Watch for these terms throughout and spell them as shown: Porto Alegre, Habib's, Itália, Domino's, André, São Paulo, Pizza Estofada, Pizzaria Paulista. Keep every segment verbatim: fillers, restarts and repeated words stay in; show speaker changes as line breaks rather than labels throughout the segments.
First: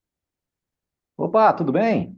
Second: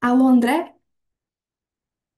Alô, André?
Opa, tudo bem?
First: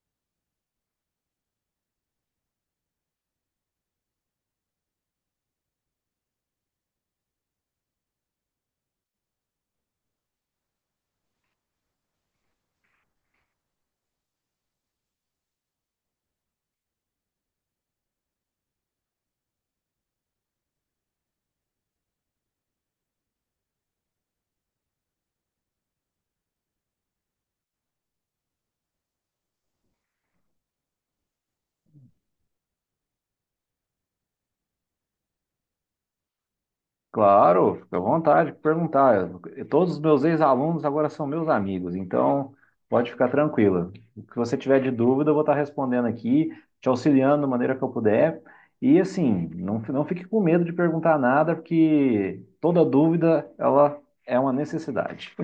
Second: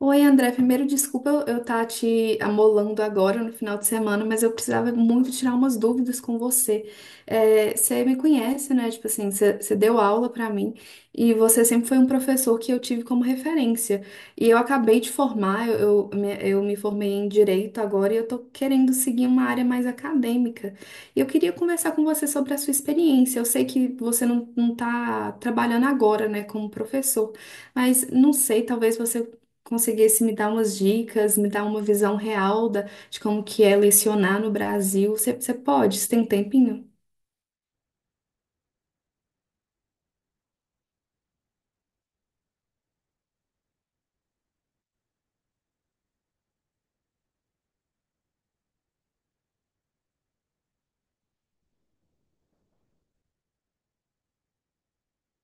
Oi, André. Primeiro, desculpa eu eu tá te amolando agora no final de semana, mas eu precisava muito tirar umas dúvidas com você. É, você me conhece, né? Tipo assim, você você deu aula pra mim e você sempre foi um professor que eu tive como referência. E eu acabei de formar, eu, eu, me, eu me formei em Direito agora e eu tô querendo seguir uma área mais acadêmica. E eu queria conversar com você sobre a sua experiência. Eu sei que você não, não tá trabalhando agora, né, como professor. Mas não sei, talvez você conseguisse me dar umas dicas, me dar uma visão real da, de como que é lecionar no Brasil. Você você pode? Você tem um tempinho?
Claro, fica à vontade de perguntar. Eu- todos os meus ex-alunos agora são meus amigos, então pode ficar tranquila. O que você tiver de dúvida, eu vou estar respondendo aqui, te auxiliando da maneira que eu puder. E assim, não, fi- não fique com medo de perguntar nada, porque toda dúvida, ela é uma necessidade.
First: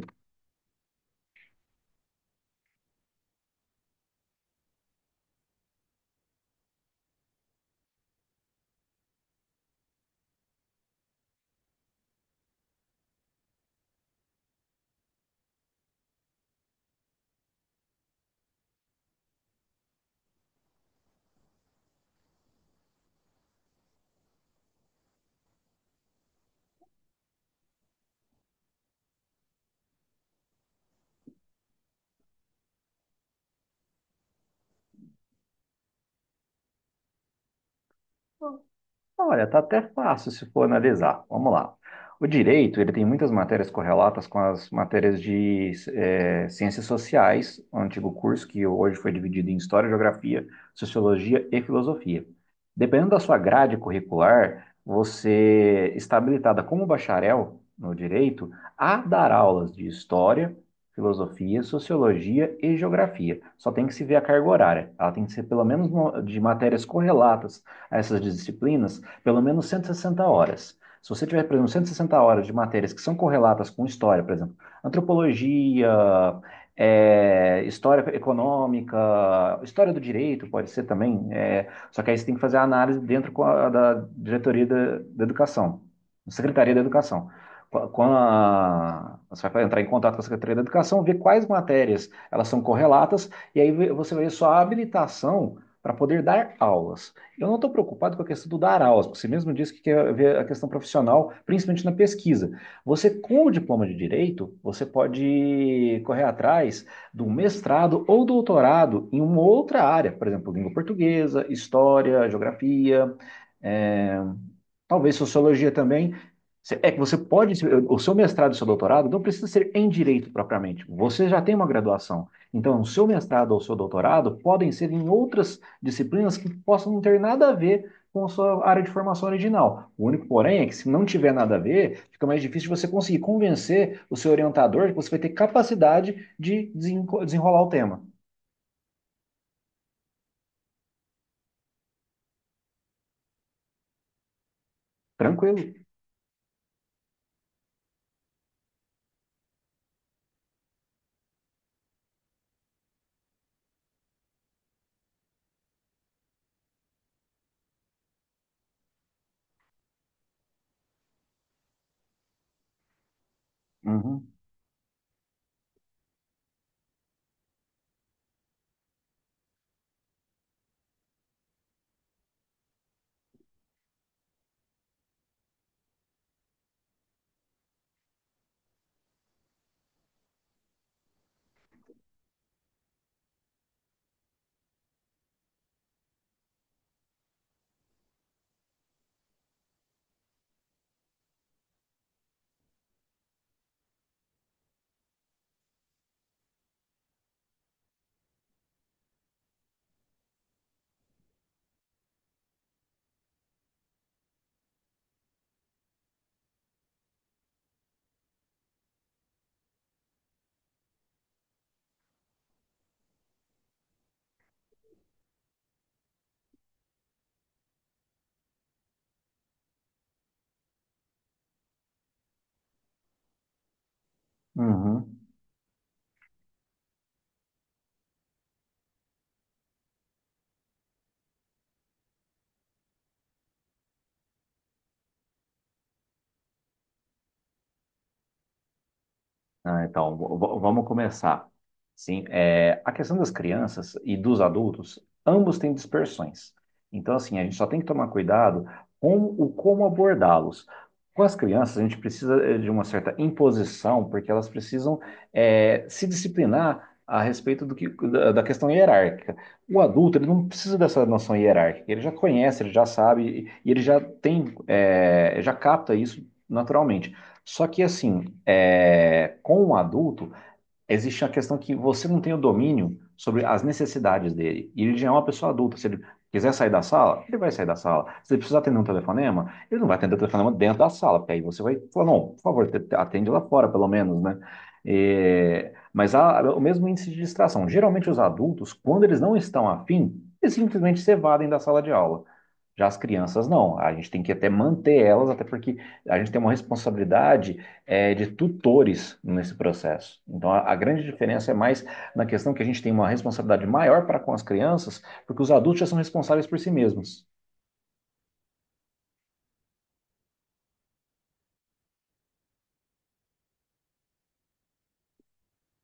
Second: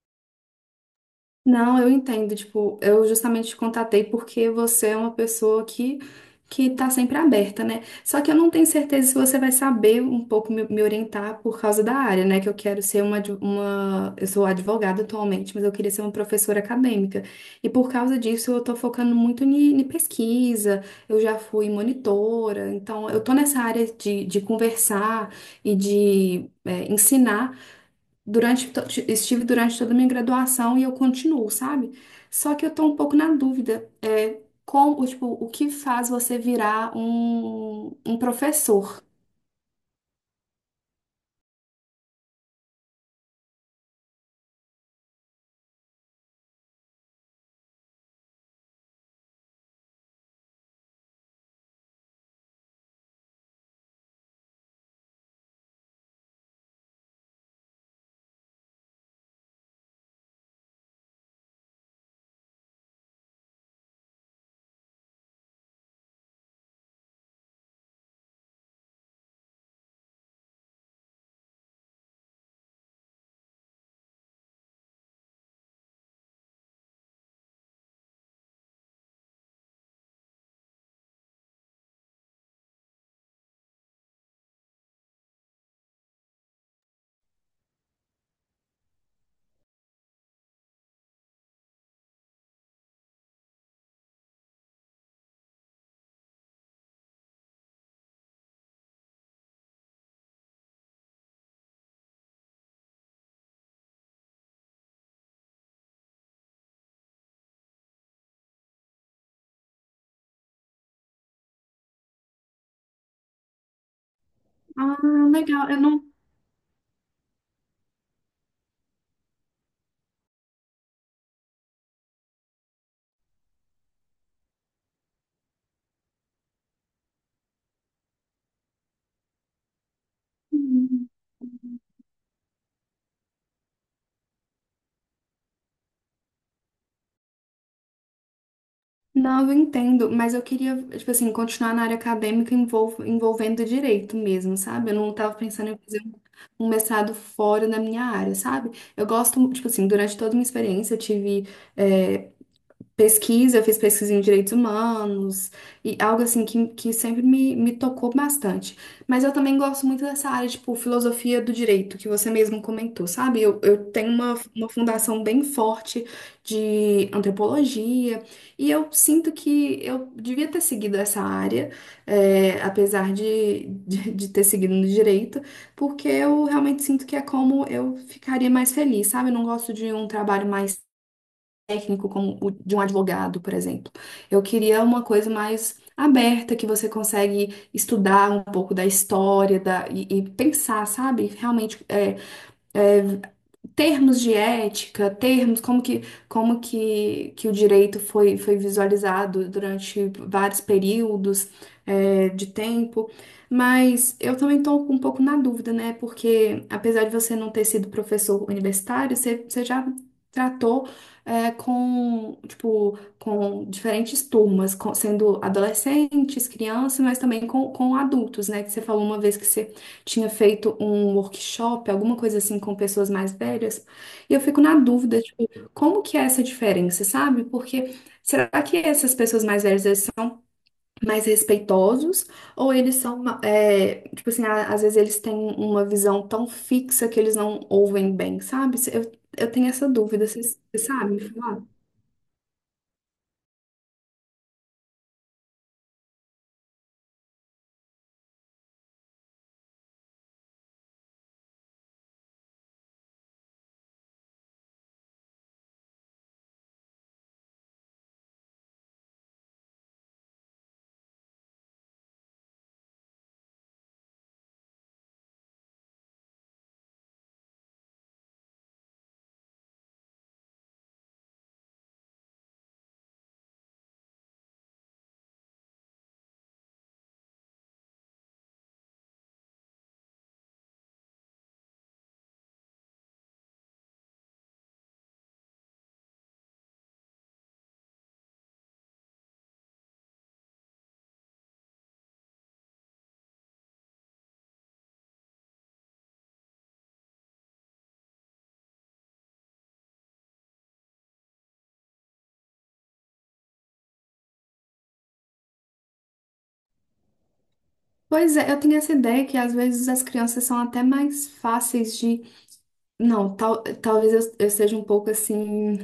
Não, eu entendo. Tipo, eu justamente te contatei porque você é uma pessoa que, que tá sempre aberta, né? Só que eu não tenho certeza se você vai saber um pouco me, me orientar por causa da área, né? Que eu quero ser uma, adv- uma. Eu sou advogada atualmente, mas eu queria ser uma professora acadêmica. E por causa disso, eu tô focando muito em, em pesquisa, eu já fui monitora, então eu tô nessa área de, de conversar e de. eh, ensinar durante, to- estive durante toda a minha graduação e eu continuo, sabe? Só que eu tô um pouco na dúvida, é, como, tipo, o que faz você virar um, um professor?
Olha, tá até fácil se for analisar. Vamos lá. O direito, ele tem muitas matérias correlatas com as matérias de eh, ciências sociais, o antigo curso que hoje foi dividido em História, Geografia, Sociologia e Filosofia. Dependendo da sua grade curricular, você está habilitada como bacharel no direito a dar aulas de História, Filosofia, Sociologia e Geografia. Só tem que se ver a carga horária. Ela tem que ser pelo menos no- de matérias correlatas a essas disciplinas pelo menos cento e sessenta horas. Se você tiver, por exemplo, cento e sessenta horas de matérias que são correlatas com história, por exemplo, antropologia, é, história econômica, história do direito, pode ser também, é, só que aí você tem que fazer a análise dentro da diretoria da, da educação, da Secretaria da Educação. Quando a- você vai entrar em contato com a Secretaria da Educação, ver quais matérias elas são correlatas, e aí você vai ver sua habilitação para poder dar aulas. Eu não estou preocupado com a questão do dar aulas, porque você mesmo disse que quer ver a questão profissional, principalmente na pesquisa. Você, com o diploma de direito, você pode correr atrás de um mestrado ou doutorado em uma outra área, por exemplo, língua portuguesa, história, geografia, é,
Ah,
talvez sociologia
legal, eu não...
também. É que você pode, o seu mestrado e seu doutorado não precisa ser em direito propriamente. Você já tem uma graduação. Então, o seu mestrado ou o seu doutorado podem ser em outras disciplinas que possam não ter nada a ver com a sua área de formação original. O único, porém, é que se não tiver nada a ver, fica mais difícil você conseguir convencer o seu orientador que você vai ter capacidade de desenrolar o tema.
Não, eu entendo, mas eu queria, tipo assim, continuar na área acadêmica envol- envolvendo direito mesmo, sabe? Eu não tava
Tranquilo.
pensando em fazer um um mestrado fora da minha área, sabe? Eu gosto, tipo assim, durante toda a minha experiência, eu tive é, pesquisa, eu fiz pesquisa em direitos humanos, e algo assim que, que sempre me, me tocou bastante. Mas eu também gosto muito dessa área, tipo, filosofia do direito, que você mesmo comentou, sabe? Eu, eu tenho
Uhum,
uma, uma fundação bem forte de antropologia, e eu sinto que eu devia ter seguido essa área, é, apesar de, de, de ter seguido no direito, porque eu realmente sinto que é como eu ficaria mais feliz, sabe? Eu não gosto de um trabalho mais técnico como o de um advogado, por exemplo. Eu queria uma coisa mais aberta, que você consegue estudar um pouco da história da, e, e pensar, sabe? Realmente é, termos de ética, termos, como que, como que, que o direito foi, foi visualizado durante vários períodos, é, de tempo. Mas eu também estou um pouco na dúvida, né? Porque apesar de você não ter sido professor universitário, você, você já tratou, é, com, tipo, com diferentes turmas, com- sendo adolescentes, crianças, mas também com, com adultos, né? Que você falou uma vez que você tinha feito um workshop, alguma coisa assim, com pessoas mais velhas, e eu fico na
uhum.
dúvida, tipo, como que é essa diferença, sabe? Porque será que essas pessoas mais velhas, eles são mais respeitosos, ou eles são, é, tipo assim, a- às vezes eles têm uma visão tão fixa que eles não ouvem bem, sabe? Eu, eu tenho
Ah,
essa
então,
dúvida,
v-
você
v-
você
vamos
sabe me
começar.
falar?
Sim, é, a questão das crianças e dos adultos, ambos têm dispersões. Então, assim, a gente só tem que tomar cuidado com o como abordá-los. Com as crianças, a gente precisa eh, de uma certa imposição, porque elas precisam eh, se disciplinar a respeito do que, da, da questão hierárquica. O adulto, ele não precisa dessa noção hierárquica, ele já conhece, ele já sabe, e e ele já tem, eh, já capta isso naturalmente. Só que assim, é, com o adulto, existe a questão que você não tem o domínio sobre as necessidades dele. E ele já é uma pessoa adulta. Se ele quiser sair da sala, ele vai sair da sala. Se ele precisar atender um telefonema, ele não vai atender o telefonema dentro da sala, porque aí você vai falar, não, por favor, te- atende lá fora, pelo menos, né? É, mas há o mesmo índice de distração. Geralmente os adultos, quando eles não estão afim, eles simplesmente se evadem da sala de aula. Já as crianças não, a gente tem que até manter elas, até porque a gente tem uma responsabilidade eh, de tutores nesse processo. Então a, a grande diferença é mais na questão que a gente tem uma responsabilidade maior para com as crianças, porque os adultos já são responsáveis por si mesmos,
Pois é, eu tenho essa ideia que às vezes as crianças são até mais fáceis de. Não, tal, talvez eu eu seja um pouco assim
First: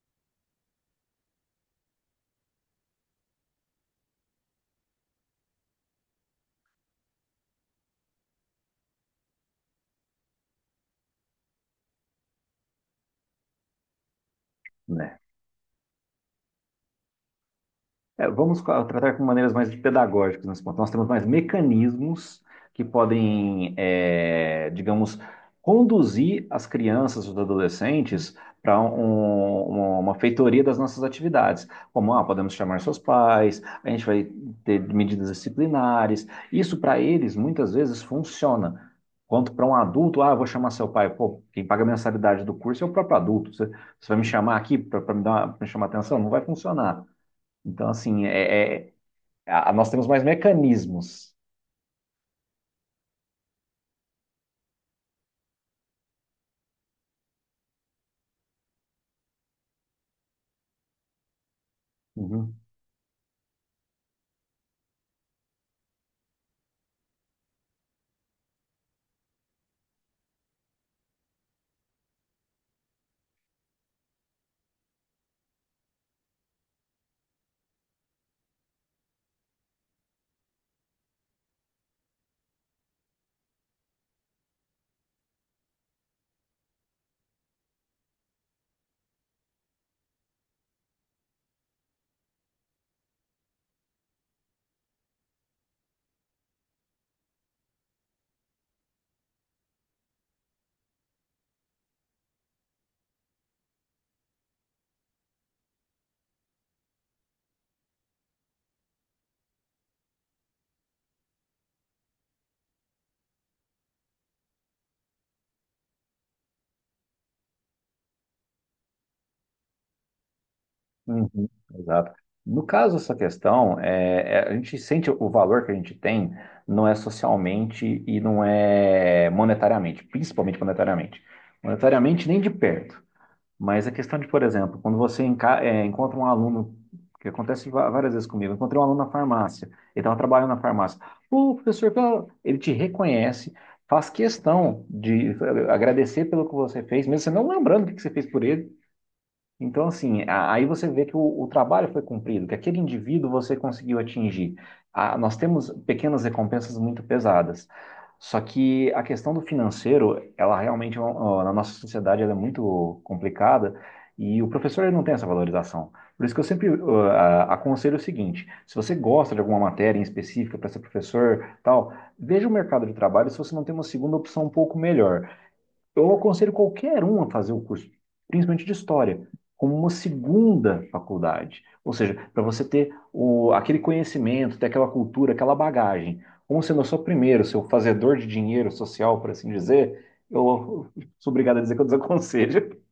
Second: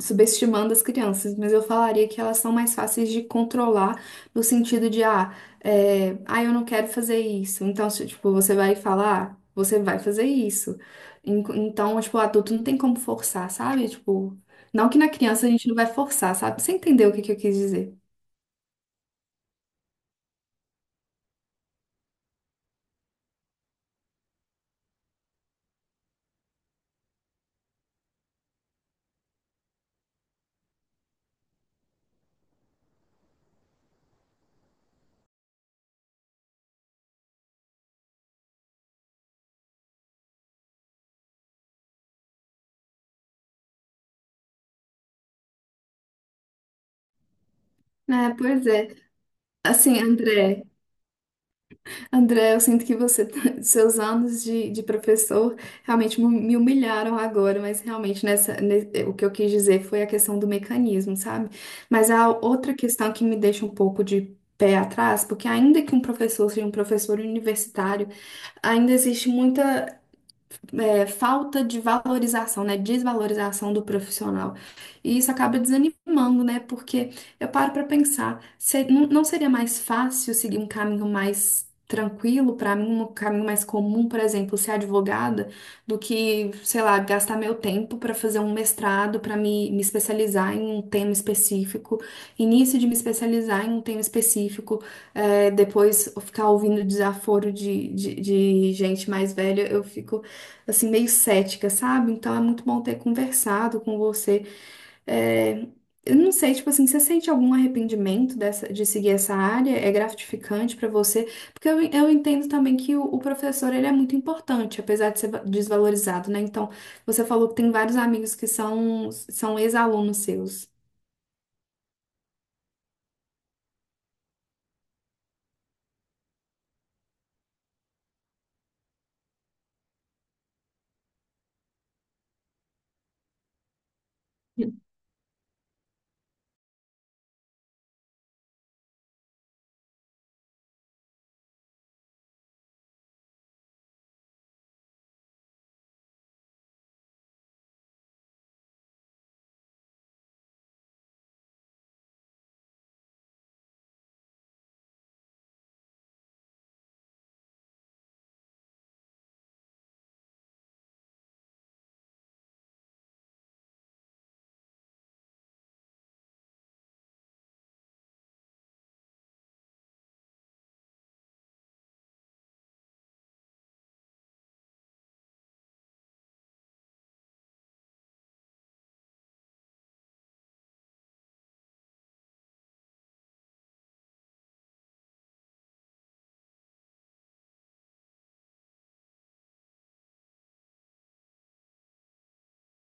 subestimando as crianças, mas eu falaria que elas são mais fáceis de controlar no sentido de, ah, é, ah, eu não quero fazer isso. Então, se, tipo, você vai falar, "Ah, você vai fazer isso. En- Então, tipo, o adulto não tem como forçar, sabe? Tipo, não que na
né?
criança a gente não vai forçar, sabe? Você entendeu o que que eu quis dizer?
É, vamos co- tratar com maneiras mais pedagógicas nesse ponto. Nós temos mais mecanismos que podem, é, digamos, conduzir as crianças, os adolescentes, para uma feitoria das nossas atividades. Como, ah, podemos chamar seus pais, a gente vai ter medidas disciplinares. Isso, para eles, muitas vezes funciona. Quanto para um adulto, ah, eu vou chamar seu pai. Pô, quem paga a mensalidade do curso é o próprio adulto. Você, você vai me chamar aqui para me dar, para me chamar atenção? Não vai funcionar. Então, assim,
É, pois
é, é-
é.
a- nós
Assim,
temos mais
André.
mecanismos.
André, eu sinto que você, seus anos de, de professor realmente mu- me humilharam agora, mas realmente nessa, ne- o que eu quis dizer foi a questão do mecanismo, sabe? Mas a
Uhum.
outra questão que me deixa um pouco de pé atrás, porque ainda que um professor seja um professor universitário, ainda existe muita é, falta de valorização, né? Desvalorização do profissional. E isso acaba desanimando, né? Porque eu paro para pensar, se- não não seria mais fácil seguir um caminho mais tranquilo para mim, um caminho mais comum, por exemplo, ser advogada, do que, sei lá, gastar meu tempo para fazer um mestrado, para me, me especializar em um tema específico, início de me especializar em um tema específico, é, depois ficar ouvindo desaforo de, de de gente mais velha, eu fico assim, meio cética, sabe? Então é muito bom ter conversado com você. É, eu não sei, tipo assim, você sente algum arrependimento dessa, de seguir essa área? É gratificante pra você? Porque eu, eu entendo também que o, o professor, ele é muito importante, apesar de ser va- desvalorizado, né? Então, você falou que tem vários amigos que são, são ex-alunos seus.
Uhum, exato. No caso dessa questão, é, é, a gente sente o valor que a gente tem não é socialmente e não é monetariamente, principalmente monetariamente. Monetariamente, nem de perto. Mas a questão de, por exemplo, quando você enca- é, encontra um aluno, que acontece va- várias vezes comigo, eu encontrei um aluno na farmácia, ele estava trabalhando na farmácia. Pô, professor, pela- ele te reconhece, faz questão de eh, agradecer pelo que você fez, mesmo você não lembrando o que que você fez por ele, então, assim, a- aí você vê que o, o trabalho foi cumprido, que aquele indivíduo você conseguiu atingir. Ah, nós temos pequenas recompensas muito pesadas. Só que a questão do financeiro, ela realmente, é um- ó, na nossa sociedade, ela é muito complicada e o professor ele não tem essa valorização. Por isso que eu sempre ó, a- aconselho o seguinte: se você gosta de alguma matéria em específica para ser professor, tal, veja o mercado de trabalho se você não tem uma segunda opção um pouco melhor. Eu aconselho qualquer um a fazer o curso, principalmente de história, como uma segunda faculdade. Ou seja, para você ter o, aquele conhecimento, ter aquela cultura, aquela bagagem. Como sendo eu sou o primeiro, seu fazedor de dinheiro social, por assim dizer, eu sou obrigado a dizer que eu desaconselho.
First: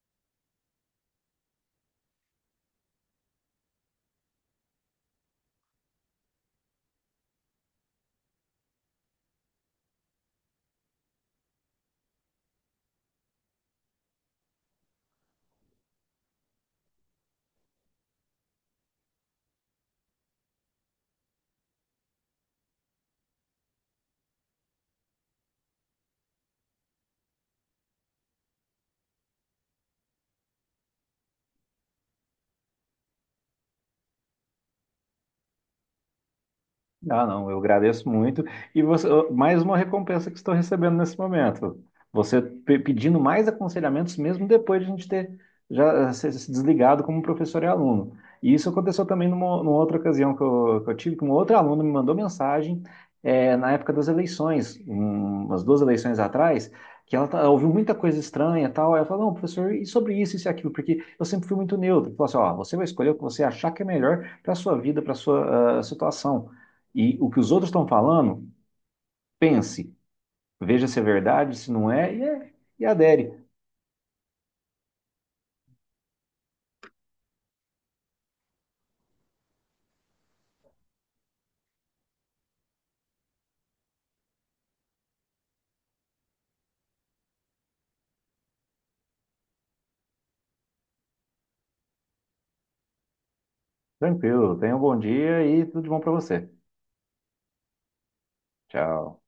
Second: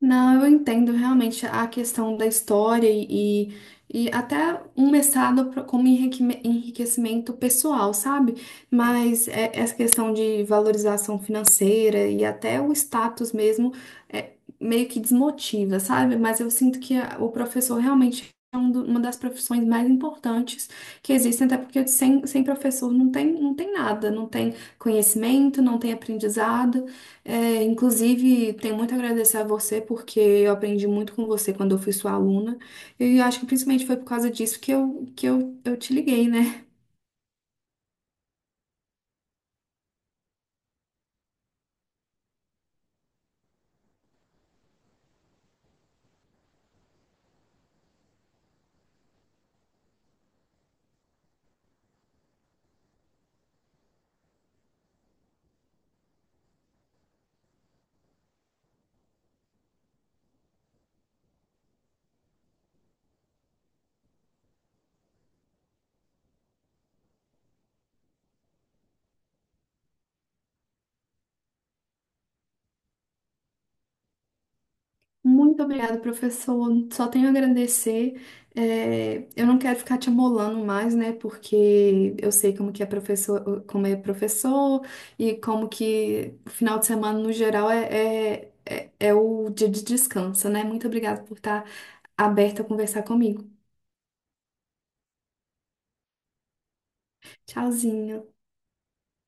Não, eu entendo realmente a questão da história e, e, até um mestrado pro- como enriquime- enriquecimento pessoal, sabe? Mas é- essa questão de valorização financeira e até o status mesmo é, meio que desmotiva, sabe? Mas eu sinto que a- o professor realmente é um do- uma das profissões mais importantes que existem, até porque sem, sem professor não tem, não tem nada, não tem conhecimento, não tem aprendizado. É, inclusive, tenho muito a agradecer a você, porque eu aprendi muito com você quando eu fui sua aluna. E eu acho que principalmente foi por causa disso que eu, que eu, eu te liguei, né?
Ah, não, eu agradeço muito. E você, mais uma recompensa que estou recebendo nesse momento. Você pe- pedindo mais aconselhamentos, mesmo depois de a gente ter já eh, se se desligado como professor e aluno. E isso aconteceu também numa, numa outra ocasião que eu, que eu tive, que um outro aluno me mandou mensagem, eh, na época das eleições, um- umas duas eleições atrás, que ela, tá- ela ouviu muita coisa estranha e tal. Aí ela falou, não, professor, e sobre isso, isso e aquilo? Porque eu sempre fui muito neutro. Falou assim, ó, você vai escolher o que você achar que é melhor para a sua vida, para a sua ah, situação. E o que os outros estão falando, pense, veja se é verdade, se não é, e, é, e adere.
Muito obrigada, professor. Só tenho a agradecer. É, eu não quero ficar te amolando mais, né? Porque eu sei como que é professor, como é professor e como que o final de semana, no geral, é, é, é, é o dia de descanso, né? Muito obrigada por estar aberta a conversar comigo.
Tranquilo, tenha um bom dia e tudo de bom para você.
Tchauzinho.
Tchau.